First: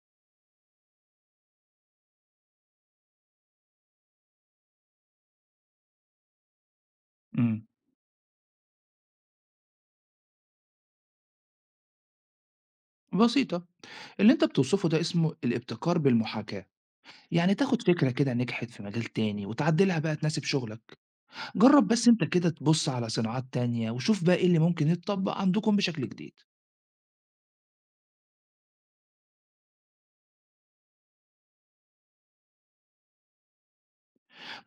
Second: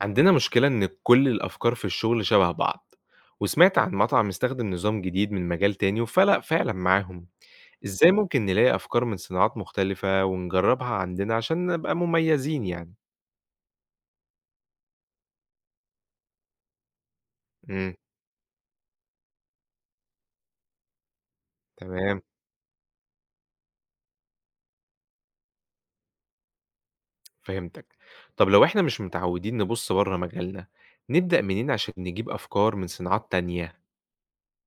عندنا مشكلة إن كل الأفكار في الشغل شبه بعض، وسمعت عن مطعم استخدم نظام جديد من مجال تاني وفلق فعلا معاهم. إمم، إزاي ممكن نلاقي أفكار من صناعات مختلفة ونجربها عندنا عشان نبقى مميزين يعني؟ بسيطة. اللي أنت بتوصفه ده اسمه الابتكار بالمحاكاة، يعني تاخد امم. فكرة كده نجحت في مجال تاني وتعدلها بقى تناسب شغلك. جرّب بس تمام، أنت كده تبُص على صناعات تانية وشوف بقى إيه اللي ممكن يتطبّق عندكم بشكل جديد. فهمتك. طب لو إحنا مش متعودين نبص بره مجالنا، نبدأ منين عشان نجيب أفكار من صناعات تانية؟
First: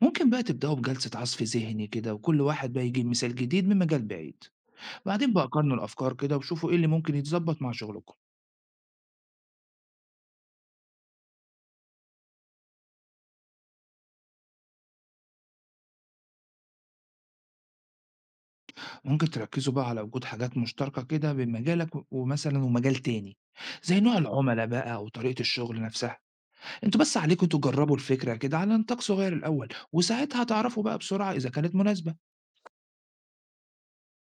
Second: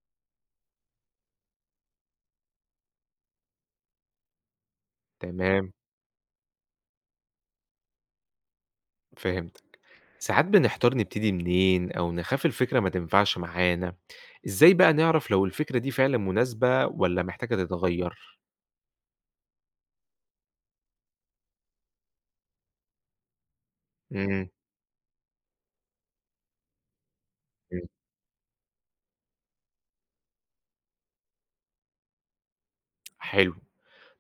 ممكن بقى تبدأوا بجلسة عَصْف ذهني كده وكل واحد بقى يجيب مثال جديد من مجال بعيد، بعدين بقى تمام، قارنوا الأفكار كده وشوفوا إيه اللي ممكن يتضبّط مع شغلكم. فهمت. ساعات بنحتار نبتدي منين أو نخاف الفكرة ما تنفعش معانا. إزاي بقى نعرف لو الفكرة دي فعلا مناسبة ولا محتاجة تتغير؟ ممكن تركّزوا بقى على وجود حاجات مشتركة كده بين مجالك و ومثلًا ومجال تاني، زي نوع مم. العُملا بقى وطريقة الشغل نَفْسها. أنتوا بس عليكم مم. تجربوا الفكرة كده على نطاق صغير الأول وساعتها هتعرفوا بقى بسرعة إذا كانت مناسبة. حلو.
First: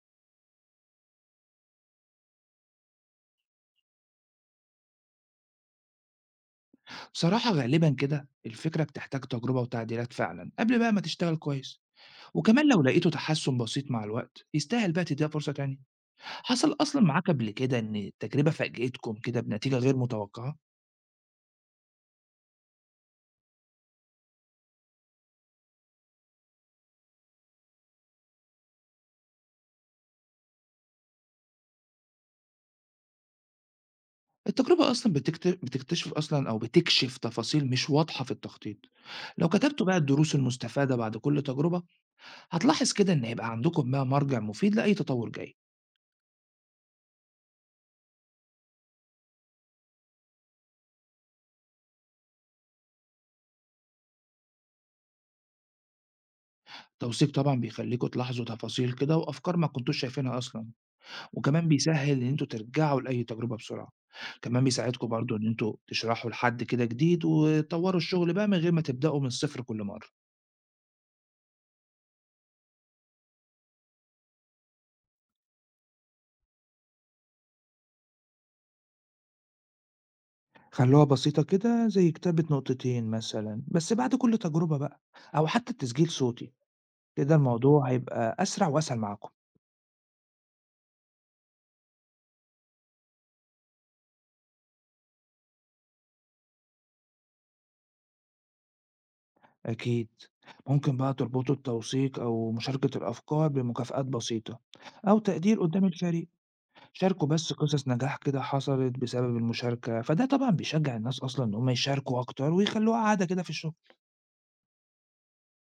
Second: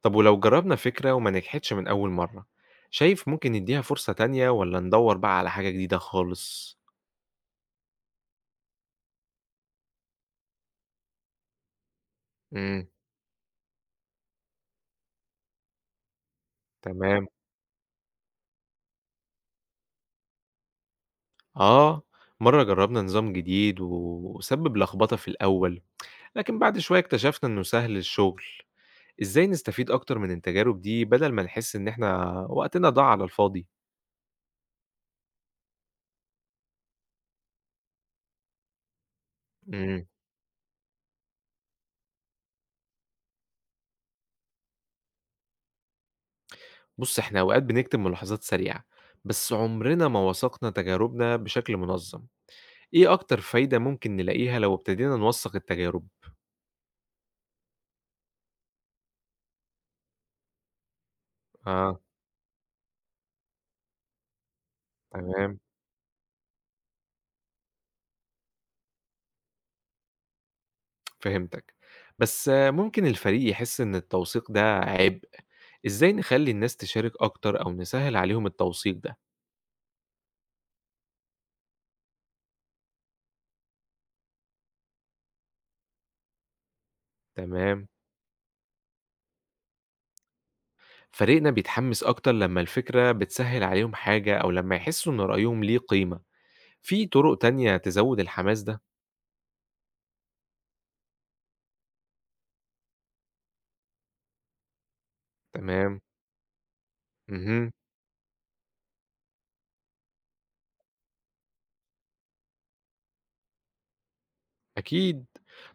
طب ولو جربنا فكرة وما نجحتش من أول مرة، شايف ممكن نديها فرصة تانية ولا ندور بقى على حاجة جديدة خالص؟ بصراحة غالبا كده الفكرة بتحتاج تجربة وتعديلات فعلا قبل بقى ما تشتغل كويس، وكمان لو مم. لقيتوا تحسن بسيط مع الوقت يستاهل بقى تديها فرصة تانية. حصل أصلا معاك تمام. قبل كده إن التجربة فاجئتكم كده بنتيجة غير متوقعة؟ آه. مرة جربنا نظام جديد و- وسبب لخبطة في الأول، لكن بعد شوية اكتشفنا إنه سهل الشغل. إزاي نستفيد أكتر من التجارب دي بدل ما نحس إن إحنا وقتنا ضاع على الفاضي؟ التجربة أصلا بتكتشف أصلا، أو بتكشف تفاصيل مش واضحة في التخطيط. لو كتبتوا بقى إمم. الدروس المستفادة بعد كل تجربة، هتلاحظ كده إن هيبقى عندكم بقى مرجع مفيد لأي تطور جاي. بُص، إحنا أوقات بنكتب ملاحظات سريعة، بس عمرنا ما وثقنا تجاربنا بشكل منظم. إيه أكتر فايدة ممكن نلاقيها لو ابتدينا نوثق التجارب؟ التوثيق طبعًا بيخلّيكم تلاحظوا تفاصيل كده وأفكار ما كنتوش شايفينها أصلًا، وكمان آه. بيسهّل إن أنتم ترجعوا لأي تجربة بسرعة. كمان بيساعدكم برضه إن تمام، أنتم تشرحوا لحد كده جديد وتطوّروا الشغل بقى من غير ما تبدأوا من الصفر كل مرة. فهمتك. بس آه، ممكن الفريق يحس إن التوثيق ده عبء. إزاي نخلي الناس تشارك أكتر أو نسهّل عليهم التوثيق ده؟ خلّوها بسيطة كده زي كتابة نقطتين مثلًا بس بعد كل تجربة بقى، أو حتى تسجيل صوتي، كده تمام. الموضوع هيبقى أسرع وأسهل معاكم. فريقنا بيتحمس أكتر لمّا الفكرة بتسهّل عليهم حاجة أو لمّا يحسوا إن رأيهم ليه قيمة. في طرق تانية تزوّد الحماس ده؟ أكيد، ممكن بقى تربطوا التوثيق أو مشاركة الأفكار بمكافآت بسيطة أو تقدير قدّام تمام. الفريق. شاركوا بس اهم، قصص نجاح كده حصلت بسبب المشاركة، فده طبعا بيشجع الناس أصلا إن هم يشاركوا أكتر ويخلوها عادة كده في الشغل. أكيد.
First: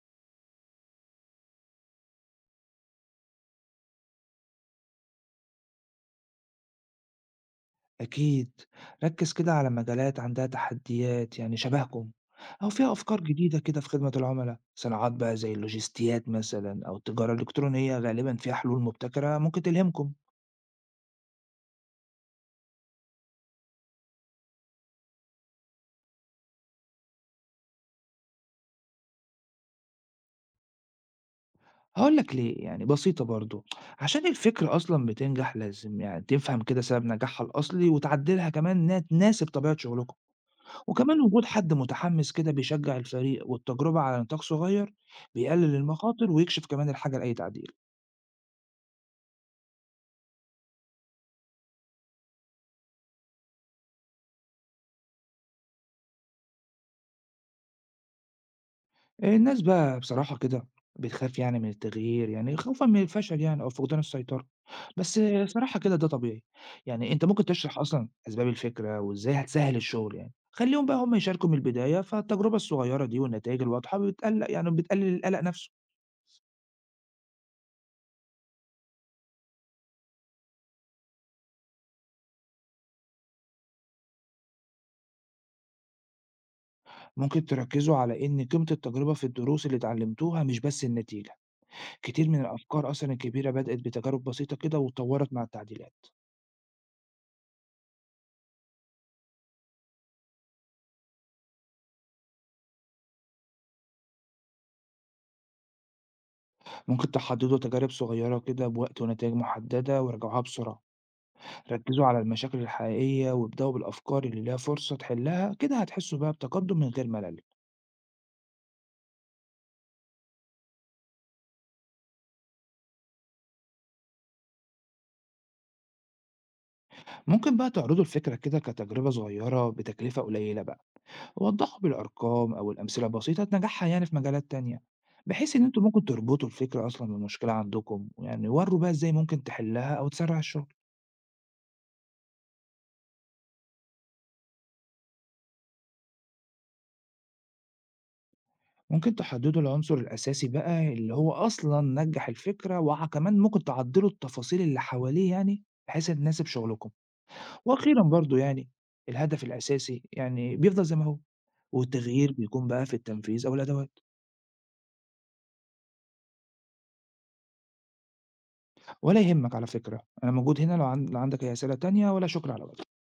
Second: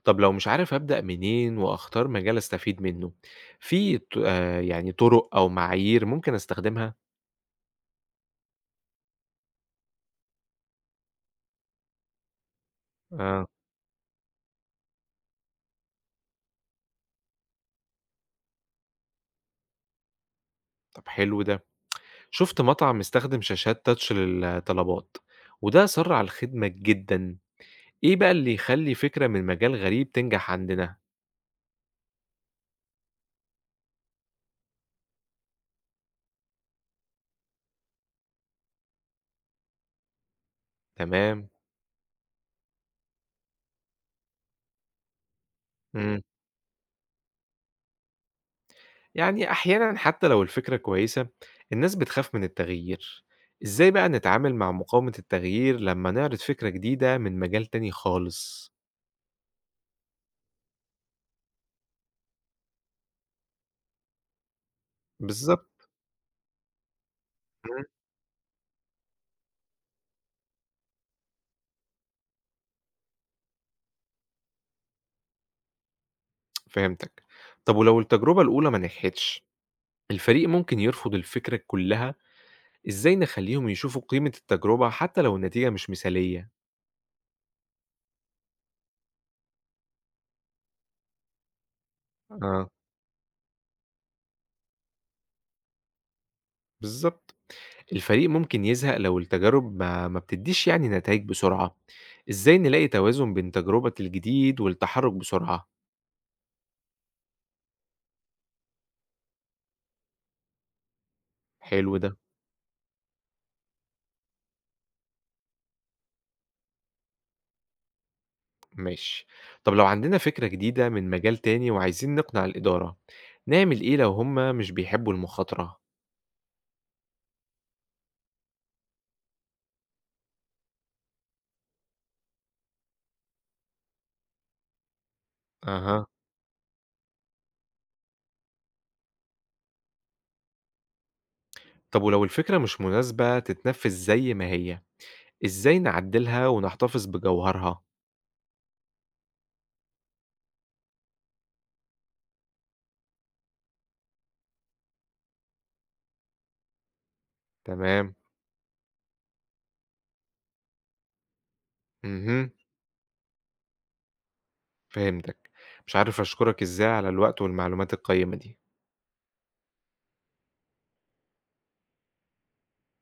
طب لو مش عارف أبدأ منين وأختار مجال أستفيد منه، في ط يعني طرق أو معايير ممكن أستخدمها؟ أكيد. ركز كده على مجالات عندها تحديات يعني شبهكم أو فيها أفكار آه. جديدة كده في خدمة العملاء. صناعات بقى زي اللوجستيات مثلا أو التجارة الإلكترونية غالبا فيها حلول مبتكرة ممكن تلهمكم. طب حلو ده. شُفت مطعم استخدم شاشات touch للطلبات، وده سرّع الخدمة جدًا. إيه بقى اللي يخلّي فكرة من مجال غريب تنجح عندنا؟ هقول لك ليه، يعني بسيطة برضو. عشان الفكرة أصلا بتنجح لازم يعني تفهم كده سبب نجاحها الأصلي وتعدلها كمان إنها تناسب طبيعة شغلكم. وكمان وجود تمام. حد متحمس كده بيشجع الفريق، والتجربة على نطاق صغير بيقلل إمم. المخاطر ويكشف كمان الحاجة لأي تعديل. يعني أحيانًا حتى لو الفكرة كويسة، الناس بتخاف من التغيير. إزاي بقى نتعامل مع مقاومة التغيير لمّا نعرض فكرة جديدة من مجال تاني خالص؟ آه، الناس بقى بصراحة كده بتخاف يعني من التغيير، يعني خوفا من الفشل يعني أو فقدان السيطرة. بس صراحة بالضبط. كده ده طبيعي. يعني أنت ممكن تشرح إمم، أصلا أسباب الفكرة وإزاي هتسهل الشغل، يعني خليهم بقى هم يشاركوا من البداية، فالتجربة الصغيرة دي والنتائج الواضحة بتقلق، يعني بتقلل القلق نفسه. فهمتك. طب ولو التجربة الأولى ما نجحتش، الفريق ممكن يرفض الفكرة كلها. إزاي نخلّيهم يشوفوا قيمة التجربة حتى لو النتيجة مش مثالية؟ ممكن تركزوا على إن قيمة التجربة في الدروس اللي اتعلمتوها، مش بس النتيجة. كتير من آه، الأفكار أصلًا الكبيرة بدأت بتجارب بسيطة كده واتطورت مع التعديلات. بالضبط. الفريق ممكن يزهق لو التجارب ما بتدّيش يعني نتايج بسرعة. إزاي نلاقي توازن بين تجربة الجديد والتحرُّك بسرعة؟ ممكن تحددوا تجارب صغيرة كده بوقت ونتائج محددة وراجعوها بسرعة. حلو ركزوا ده. على المشاكل الحقيقية وابدأوا بالأفكار اللي ليها فرصة تحلها، كده هتحسوا بقى بتقدم من غير ملل. ماشي. طب لو عندنا فكرة جديدة من مجال تاني وعايزين نقنع الإدارة، نعمل إيه لو هم مش بيحبوا المخاطرة؟ ممكن بقى تعرضوا الفكرة كده كتجربة صغيرة بتكلفة قليلة بقى، ووضحوا بالأرقام أو الأمثلة البسيطة نجاحها يعني في مجالات تانية، بحيث إن أنتم ممكن أها. تربطوا الفكرة أصلًا بالمشكلة عندكم، يعني وروا بقى إزاي ممكن تحلها أو تسرع الشغل. طب ولو الفكرة مش مناسبة تتنفذ زي ما هي، إزاي نعدلها ونحتفظ بجوهرها؟ ممكن تحددوا العنصر الأساسي بقى اللي هو أصلا نجح الفكرة، وكمان ممكن تعدلوا التفاصيل اللي حواليه يعني بحيث إن تناسب شغلكم. وأخيرا تمام، برضو يعني الهدف الأساسي يعني بيفضل زي ما هو، والتغيير اهم، بيكون بقى في التنفيذ أو الأدوات. فهمتك. مش عارف أشكرك إزاي على الوقت والمعلومات القيمة دي. ولا يهمك، على فكرة أنا موجود هنا لو، لو عندك أي أسئلة تانية، ولا شكر على وجهك.